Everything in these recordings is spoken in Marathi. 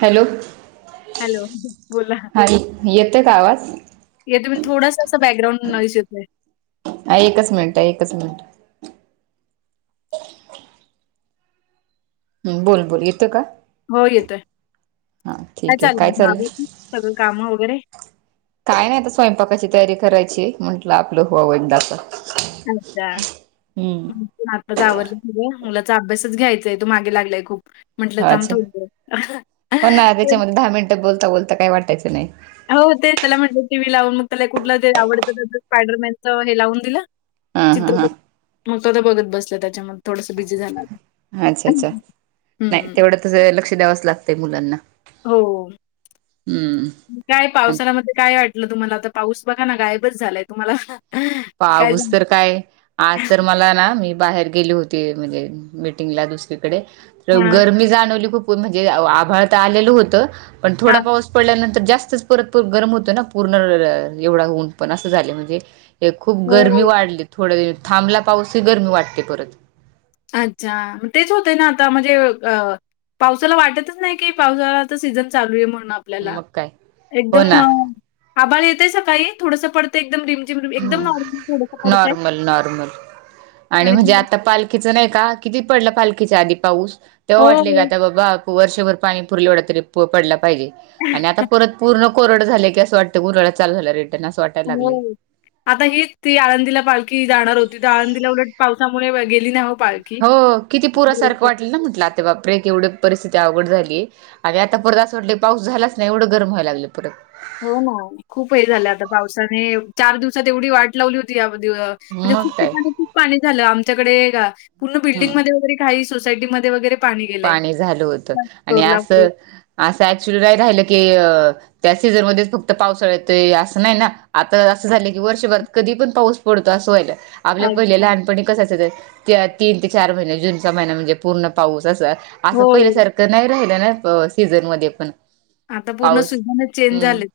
हॅलो, हॅलो, बोला. ह येतय का आवाज येथे मी थोडसां बॅकग्राउं व्हॉईस येतोय हा एकच मिनिट, एकच मिनिट हम् बोल, बोल येतो का हो येतोय हा काय ठीक आहे चाललंय मग आवरली सगळ काम वगैरे काय नाही आता स्वयंपाकाची तयारी करायची म्हटलं आपलं होव एकदा असं अच्छा हम्म आवरलं त मुलाचा अभ्यासच घ्यायचाय तो मागे लागलाय खूप म्हंटलं हो थांब अच्छा थोडा हो ना वेळ त्याच्यामध्ये दहा मिनिटं बोलता, बोलता काय वाटयचं नाही हो ते त्याला म्हटलं टी व्ही लावून मग त्याला कुठलं ज आवडतं स्पायडरमॅनच हे लावून दिलं हा हा चित्रपट मग स्वता बघत बसला त्याच्यामध्ये थोडस बिझी झालं आता अच्छा, अच्छा नाही हं. तेवढं तसं लक्ष द्यावच लागतंय मुलांना हो हम्म काय आणि पावसामध्ये काय अडल तुम्हाला आता पाऊस बघा ना गायबच झालाय तुम्हाला काय पाऊस झालं? तर काय आज तर मला ना मी बाहेर गेले होते म्हणजे मिटींगला दुसरीकडे त हां. गरमी जाणवली खूप ऊन म्हणजे आभळ तर आलेल होत पण हां. थोडा पाऊस पडल्यानंतर जास्तच परत गरम होतो ना पूर्ण एवढा ऊन पण अस झाले म्हणजे हे खूप गरमी हो. वाढली थोड थांबला पाऊस कि गरमी वाढते परत अच्छा तेच होते ना आता म्हणजे अ पावसाला वाटतच नाही की पावसाळाचा सीझन चालू आहे म्हणून आपल्याला मग काय हो एकदम ना आभळ येतय सकाळी थोडस पडत एकदम रिमझिम रिम ह नॉर्मल, नॉर्मल आणि म्हणजे आता पाल किच नाही का किती पडल पालखीच्या आधी पाऊस तेव्हा हो. वाटले का हो. आता बाबा वर्षभर पाणी पुरल ऐवढा तरी पडला पाहिजे आणि आता परत पूर्ण कोरड झाले की अस वाटतं उन्हाळाचालू झाला रिटर्न अस वाटत हो आता हीच ती आळंदीला पालखी जाणार होती तर आळंदीला उलट पावसामुळे गेली नाही पालखी. हो किती पुरासारख वाटल ना म्हटल आता बापरे एवढी परिस्थिती अवघड झालीय, आणि आता परत अस वाटले पाऊस झालाच नाही एवढ गरम व्हायला लागल परत, हो ना खूप हे झालय आता पावसाने चार दिवसात एवढी वाट लावली होती या दीअ म्हणजे खूप मग काय ठिकाणी खूप पाणी झाल आमच्याकडे का पूर्ण हम्म बिल्डिंगमध्ये वगैरे काही सोसायटी मध्ये वगैरे पाणी झाल होत आणि अस कोल्हापूर अस ऍक्च्युली नाही राहिल की त्या सीझनमध्ये फक्त पावसाळ यतोय अस नाही ना आता अस झाल की वर्षभरात कधी पण पाऊस पडतो अस व्हयलय. आपल्या पहिले लहानपणी कस असायच तीन ते चार महिने जूनचा महिना म्हणजे पूर्ण पाऊस तस अस हो. पहिल्यासारख नाही राहिलं ना सीझन मध्ये पण, आता पूर्ण पाऊस शीजनच चेंज हम्म झालेत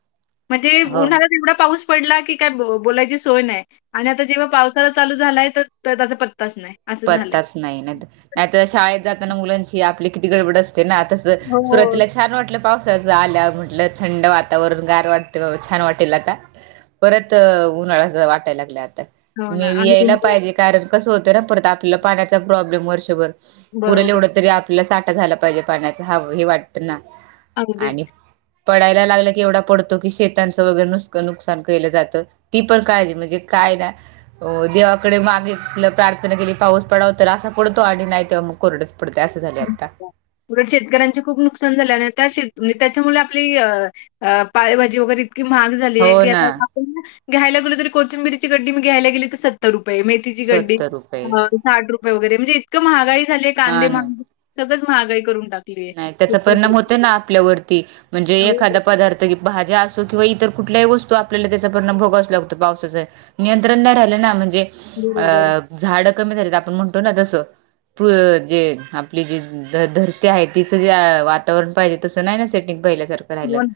म्हणजे हो उन्हाळ्यात एवढा पाऊस पडला की काय ब बोलायची सोय नाही, आणि आता जेव्हा पावसाळा चालू झालाय तर त्याचा पत्ताच नाही, असं झालंय. पत्ताच नाही नाही नाही तर शाळेत जाताना मुलांची आपली किती गडबड असते ना आता तर हो. सुरवातीलाच छान वाटल पावसाच आल्यावर म्हटल थंड वातावरण गार वाटत छान वाटल आता परत उन्हाळ्या वाटायला लागल आता हो ना मे बी आणि यायला पाहिजे कारण कस होत ना परत आपल्याला पाण्याचा प्रॉब्लेम वर्षभर पुरेल बरोबर. एवढ तरी आप ला साठा झाला पाहिजे पाण्याचा हव हे वाटत ना अगदीच. आणि पडायला लागला की एवढा पडतो की शेतांच वगैरे नुसत नुकसान केल जात ती पण काळज म्हणजे काय ना अ देवाकडे मागितलं प्रार्थना केली पाऊस पडाव तर असा पडतो आणि नाही तर मग कोरडच पडतय असं झाले आता. उलट शेतकऱ्यांचे खूप नुकसान झाले आणि त्या श त्याच्यामुळे आपली अ अ पाळेजी वगैरे, इतकी महाग झाली हो आहे की ना आता आपण घ्यायला गेलो तर कोथिंबीरीची गड्डी मी घ्यायला गेली तर सत सत्तर रुपये मेथीची गड्डी सत्तर रुपये साठ रुपये वगैरे म्हणजे इतक महागाई झाली आहे हा कांदे ना माहाग सगळच महागाई करून टाकत नाही त्याचा परिणाम होत ना आपल्यावरती म्हणजे हो, एखादा पदार्थ त भाज्या असो किंवा इतर कुठल्याही वस्तू आपल्याला त्याच्या परिनाम भोगावाच लागतो पावसाचा नियंत्रण नाही राहिल ना म्हणजे अ बरोबर. झाड कमी झालीत आपण म्हणतो ना जस जे आपली जी धर ती आहे तिच जे वातावरण पाहिजे तस नाही ना सेटिंग पहिल्यासारख होन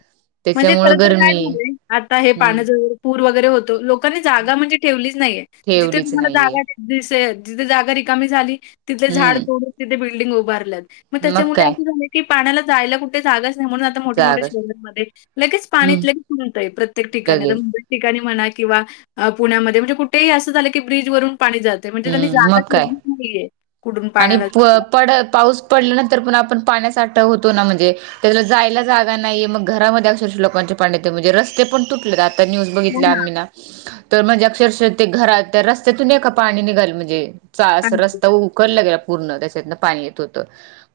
म्हणजे खर तर काय झालय आता हे हम्म पाण्याच ज पूर वगैरे होतो लोकांनी जागा म्हणजे ठेवलीच नाहीये जिथे ठेवलीच तुम्हाला नाहीये जागा दिसेल जिथे जागा रिकामी झाली तिथे झाड हम्म तोडून तिथे बिल्डिंग उभारलेत मग त्याच्यामुळे अस झाले की पाण्याला जायला कुठे जागाच नाही म्हनून आता मोठ मोठ्या जागा शहरांमध्ये लगेच पाणी हम्म लगेच तूंबतये प्रत्येक ठिकाणी तर लगेच मुंबई ठिकाणी म्हणा किंवा पुण्यामध्ये म्हणजे कुठेही अस झाल की ब्रिज वरून पाणी जात त म्हणजे त्यांनी हम्म जागा मग काय ठेवलीच नाहीये. कुठून आणि पाण्याला जायला. पड पाऊस पडल्यानंतर पण आपण पाण्या साठा होतो ना म्हणजे तर जायला जागा नाही मग घरामध्ये अक्षरशः लोकांचे पाणी येत म्हणजे रस्ते पण तुटले आत ता न्यूज बघितल्या आम्ही ना. तर म्हणजे अक्षरशः ते घरात त्या रस्त्यातून एका पाणी निघाल म्हणजे, चा अस रस्ता उकलला गेला पूर्ण त्याच्यातनं पाणी येत होत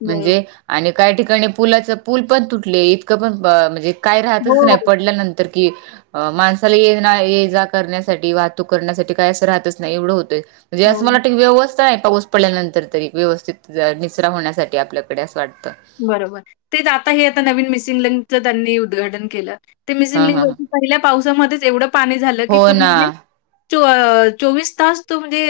बरोबर. म्हणजे आणि काही ठिकाणी पुलाच पूल पण तुटले इतकं पण म्हणजे काय हो, राहतच नाही पडल्यानंतर तर की अ माणसाला ये ना ये जा करण्यासाठी वाहतूक करण्यासाठी काय असं राहतच नाही एवढं होतय. म्हणजे अस हो. मला ती व्यवस्था नाही पाऊस पडल्यानंतर तरी व्यवस्थित निसरा होण्यासाठी आपल्याकडे असं वाटतं. बरोबर तेच आता हे आता नवीन मिसिंग लकच त्यांनी उद्घाटन केलं ते मिसिंग हा लिंक हा व हा पहिल्या पावसामध्येच एवढं पाणी झालं की हो पूर ना मध्ये चोवीस तास तो म्हणजे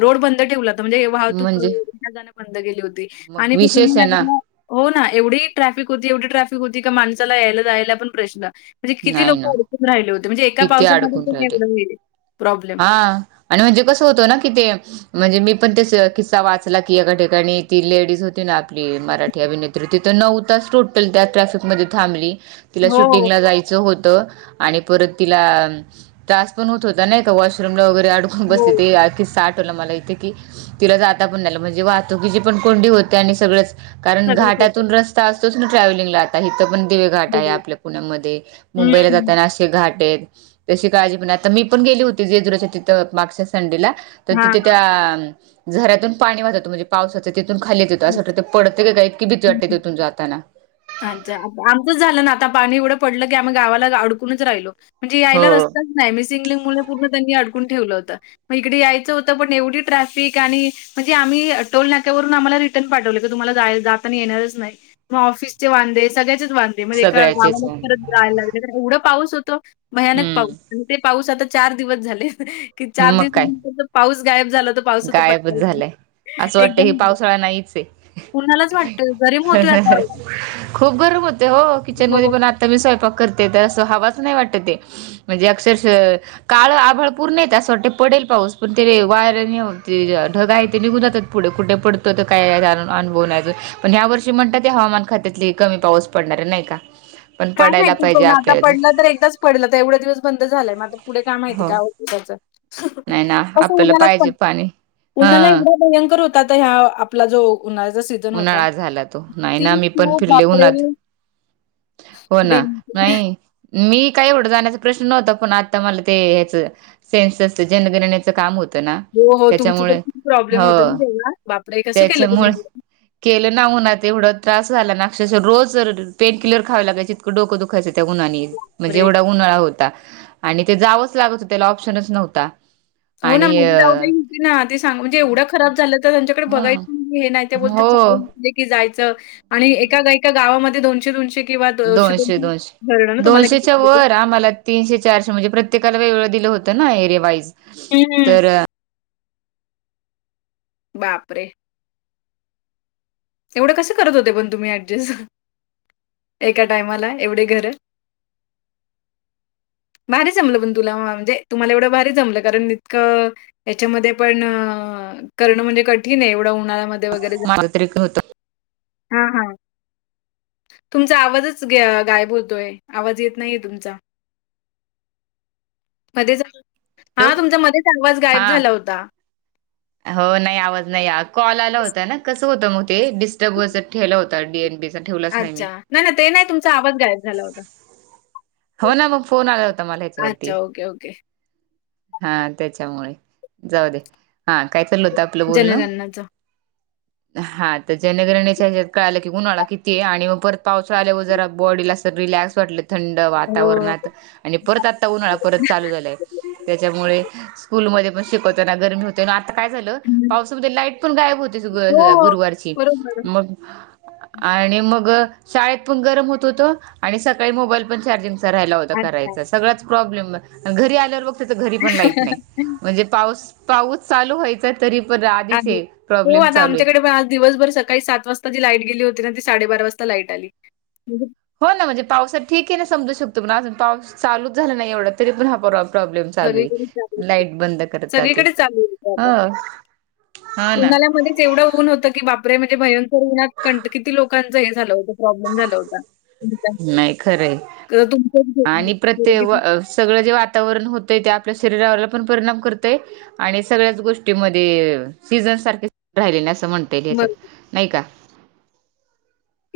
रोड बंद ठेवलाता म्हणजे वाहतूक म्हणजे बंद केली होती मग आणि विशेष आहे ना नाल्याला हो ना एवढी ट्रॅफिक होती एवढी ट्रॅफिक होती का माणसाला यायला, जायला पण प्रश्न म्हणजे किती नाही लोक ना अडकून राहिले होते म्हणजे एका किती पावसामध्ये अडकून पण राहिले एवढं प्रॉब्लेम हा आणि म्हणजे कसं होतं ना कि ते म्हणजे मी पण त्या किस्सा वाचला की एका ठिकाणी ती लेडीज होती ना आपली मराठी अभिनेत्री तर तिथं नऊ तास टोटल त्या ट्रॅफिकमध्ये थांबली तिला हो, शूटिंगला जायचं होतं आणि परत तिला त्रास पण होत होता नाही वॉशरूम ला वगैरे अडकून हो. बसते ते किस्सा आठवलं मला एक की तिला जाता पण नाही आलं म्हणजे वाहतुकीची पण कोंडी होते आणि सगळंच कारण सगळंच होतं. घाटातून रस्ता असतोच ना ट्रॅव्हलिंगला इथं पण दिवेघाट आहे आपल्या पुण्यामध्ये मुंबईला हं. जाताना घाट आहेत तशी काळजी पण आता मी पण गेली होती जेजुरीच्या तिथ मागच्या संडेला तर हां. तिथे त्या झऱ्यातून पाणी वातत म्हणजे पावसाचं तिथून खालीच येतं असं वातं ते पडतं का इतकी भिती वाटते हं. तिथून जाताना अच्छा आमचंच झालं ना आता पाणी एवढं पडलं की आम्ही गावाला अडकूनच राहिलो म्हणजे यायला हो. रस्ताच नाही मिसिंग लिंक मुळे पूर्ण त्यांनी अडकून ठेवलं होतं मग इकडे यायचं होतं पण एवढी ट्रॅफिक आणि म्हणजे आमी आ टोल नाक्यावरून आमाला रिटर्न पाटवले की तुम्हाला जाताना येणारच नाई म ऑफिस चे वांदे सगळ्याचेच वांदे म्हणजे एका सगळ्याचेच गावालाच आहे. परत जायला लागले कारण एवढं पाऊस होतो भयानक पाऊस हम्म आणि ते पाऊस आता चार दिवस झाले कि चार मग काय दिवस पाऊस गायब झाला तर पावसाचा पत्ता गायबच झालंय. असं वाटतंय हे पावसाळा नाईचय उन्हालाच वाटतं गरम ह, होतोय ह, ह आता. खूप गरम होतय ओ हो. किचनमदे पण आत मी स्वयंपाक करते तर अस हवाच नाही वाटत ते म्हणजे अक्षरशः काळ आभळ पूर्ण त्यास वाटे पडेल पाऊस पण ते वायर ते ढगा आहे ते निघून जातात पुढे कुठे पडत त तर काही जा अनभव नाही अजून पण ह्या वर्षी म्हणतात ते हवामान खात्यातले कमी पाऊस पडणारे नाही का पण काय पडायला माहितीय पाहिजे कोण आता आपल्याला ते पडलं तर एकताच पडलं तर एवढ दिवस बंद झालाय आता पुढे काय माहितीय का हो अचचछा नाही ना आपल्याला पाहिजे पाणी उन्हाला हा एकदा भयंकर होता तर ह्या आपला जो उन्हाळ्याचा सीझन होता उन्हाळा झाला तो नाही ती ना मी पण खूप फिरले उन्हात वापरेल हो ना नाही मी काय एवढं जाण्याचा प्रश्न नव्हता पण आता मला ते हेच सेन्स असत जनगणण्याचं काम होत हो हो तुमचं तर त्याच्यामुळे खूप ह प्रॉब्लेम होता ना तेव्हा बापरे कसं केलं त्याच्यामुळे तुम्ही केलं उन्हात तेवढं त्रास झाला ना अक्षरः रोज जर पेन किलर खावे लागायची इतक डोकं दुखायंच त्या उन्हानी एक मजे बापरे एवढा उन्हाळा होता आणि ते जावंच लागत होत त्याला ऑप्शनच नव्हता हो ना आणि माझी जाऊदई होती ना ते सांग म्हणजे एवढ्या खराब झालं तर त्यांच्याकडे हम्म बघायचं हे नाही बोलतात हो सकाळी की जायचं आणि एका, एका गावामध्ये दोनशे, दोनशे दोनशे, दोनशे दोनशेच्या किती? वर आमाला तीनशे, चारशे मणजे प्रत्येकाला वेगळं दिलं होतं ना एरिया वाईज हं, हं. तर बापरे एवड कस करत होते पण तुम्ही ऍडजस्ट एका टायमाला एवडे घर भारी जमलं पण तुला म्हणजे तुम्हाला एवढं भारी जमलं कारण इतकं याच्यामध्ये पण अ करणं म्हणजे कठीणय एवढ्या उन्हाळ्यामध्ये वगैरे जा माल तरी कण होत. हां हां. तुमचा आवाजच गे गायब होतोय आवाज येत नाइये तुमचा. मधेच हॅलो हा तुमचा मधेच आवाज गायब हा झाला होता. हो नाही आवाज नाही या कॉल आला होता ना, कसं होतं मग ते डिस्टर्बस ठेवलं होतं डी एन बी अच्चा नाई नाई ते नाई तुमचा आवाज गायब झाला होता. हो ना मग फोन आला होता मला हच्यावरती. अच्छा. Okay, okay. हा त्याच्यामुळे जाऊ दे हा. काय चाललं होतं आपलं बोलणं. [inaudible] हा त जनगणेच्या ह्यात कळालं की उन्हाळा किती आहे आणि मग परत पावसाळा आल्याव जरा बॉडीला तर रिलॅक्स म्हटल थंड हो. वातावरणात आणि परत आत्ता उन्हाळा परत चालू झालाय त्याच्यामुळे स्कूल मदे पण शिकवताना गरमी हो तन आता काय झालं हं. पावसामध्ये लाईट पण गायब होते हो, गुरुवारची बरोबर. मगं आणि मग अ शाळेत पण गरम होत होत आणि सकाळी मोबाईल पण चार्जिंग तर रायला होता अच्छा. करायचा सगळाच प्रॉब्लेम घरी आल्यावर त घरीपण लाईट नाई म्हणजे पा पाऊस चालू व्हायचाय तरी पण आली हे हो प्रॉब्लेम आता चालू आहेत. आमच्याकडे पण आज दिवसभर सकाळी सात वाजता जी लाईट गेली होती ना ती साडेबारा वाजता लाईट आली. हो ना म्हंजे पावसात ठीकेय ना समजू शकतो पण आजून पाऊस चालूच झाला नाई एवडा तरी पण हा परवा प्रॉब्लेम चालूय सगळीकडे चालू लाईट बंद करता ते सगळीकडेच चालू होतं आता. हम्म. उन्हाळ्यामध्येच एववढं ऊन होत. की बापरे म्हणजे भयंकर ऊन्हात कंठ किती लोकांचं हे झालं होतं प्रॉब्लेम झालं होता. नाही खरंय तुमचंच आणि व प्रत्येक अ सगळं जे वातावरण होतय ते आपल्या शरीरावरला पण परिणाम करतंय. आणि सगळ्याच गोष्टीमध्ये सीझन सारखेच राहिले असं म्हणता येईल याच्यात नाही कां?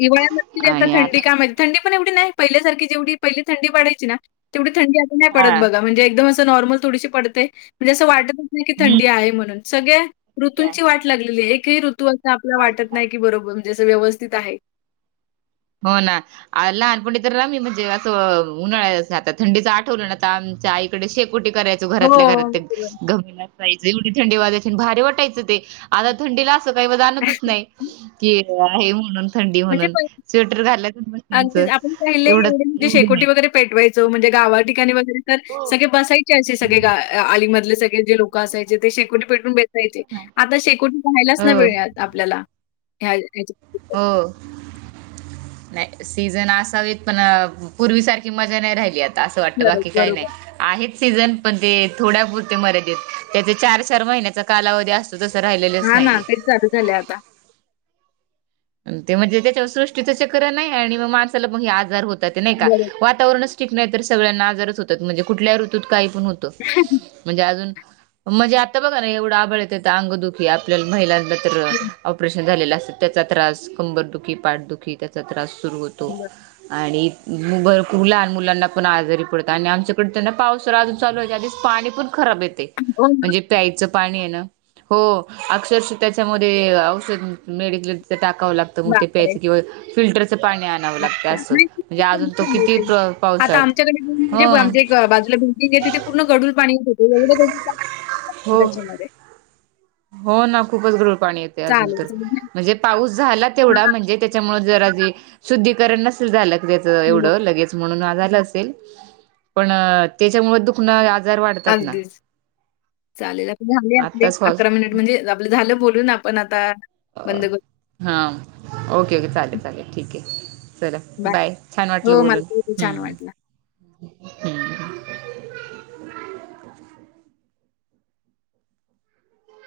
हिवळ्या नस्ती आता थंडी काय माहित? थंडी पण एवडी नाइ पहिल्यासारखी जेवी पहिली थंडी पाडायची ना तेवडी थंडी नाइ हा पडत बघा म्हणजे एकदम नॉर्मल थोडीशी पडते मंजे अस वाटत नाई की हम्म थंडी आहे म्हणून सगळ्या ते ऋतुंची आहे वाट लागलेली एकही ऋतू असं आपल्याला वाट वाटत लाग नाही की बरोबर म्हणजे जं व्यवस्थित आहे. हो ना. अ लहान पण तर आमी म्हणजे असं अ उन्हाळायात थंडीचं आठवलं न त आमच्या आईकडे शेकोटी करायच हो, घरातल्या घरात ते बरोबर. घमील असायचं एवडी थंडी वाजायची आणि भारी वाटायचं ते आता थंडीला असं काही आणतच नाही कि हे म्हणून थंडी म्हणजे म्हणून. पहि स्वेटर घाल की अगदीच आपण पहिले एवढे [unintelligible] म्हणजे एवढी शेकोटी नाही. वगैरे पेटवायचो म्हणजे गावा ठिकाणी वगेरे तर सगळे बसायचे असे सगळे ग आळीमधले सगळे जे लोक असायचे ते शेकोटी पेटून बचासायचे हो, ना. आता शेकटी पाहायलाच नाई हो. मिळयात. आपल्याला ह्या ह्याची हो. नाई सीझन असावीत पण अ पूर्वी सारखी मजा नाही राहिली आत असं वाटतं खरंच बाकी काही नाही. बरोबर. आहेत सीझन पण ते थोड्या पुुरते मर्यादेत त्याच चार चार महिन्याचा कालावधी अस तसं राहिलेलंच हां ना, नाहीये. चालू झाले आता. ते म्हणजे त्याच्यावर सृष्टीच चक्र नाही य आणि म माणसाला पण मग, हे आजार होतात ते नाही का बरोबर, वातावरण नाही तर सगळ्यांना आजारच होतात म्हणजे कुठल्या ऋतूत काही पण होतं म्हणजे अजून म्हणजे आता बघा ना एवढं आभळ येत अंगदुखी आपल्याल महिलांना तर ऑपरेशन झालेलं असत चा त्रास कंबरदुखी पाठदुखी त्याचा त्रास सुरू होतो. बरं. आणि म भर लहान मुलांना पण आजारी पडतात आणि आमच्याकडे त्यांना पाऊस पाऊस चालू व्हायच्या आधी पाणी पण खराब येते हो ना? म्हणजे प्यायचं पाणी आहे ना हो अक्षरश त्याच्यामध्ये औषध मेडिकले च टाकावं लागत मग ते प्यायच बापरे! किंवा फिल्टरचं पाणी आण अच्छा नाही [unintelligible] आता पावसात आमच्याकडे म्हणजे ह आमच्या बाजूला बिल्डिंग, जिते तिथे पूर्ण गडूळ पाणीच येतं होत एवढ गढूळ पाणी हो त्याच्यामध्ये, हो ना खूपच गढुळ पाणी येते अजून चालेल, तर चालेल. म्हणजे पाऊस झाला तेवढा म्हणजे त्याच्यामुळे जरा जे शुद्धीकरण नसल झालं त्याच हो, एवढं लगेच. म्हणून आज आल असेल पण त्याच्यामुळ दुख न्हाय आजार वाढतात ना अगदीच. चालेल. आता झाले आपले आताच स्वस मिनिट म्हणजे आपलं झालं बोलून आपण आता बंद करू, हा ओके ओके चालेल चालेल ठीक आहे चला बाय छान वाटलं हो, मला बोलून पण खूप छान वाटलं. हम.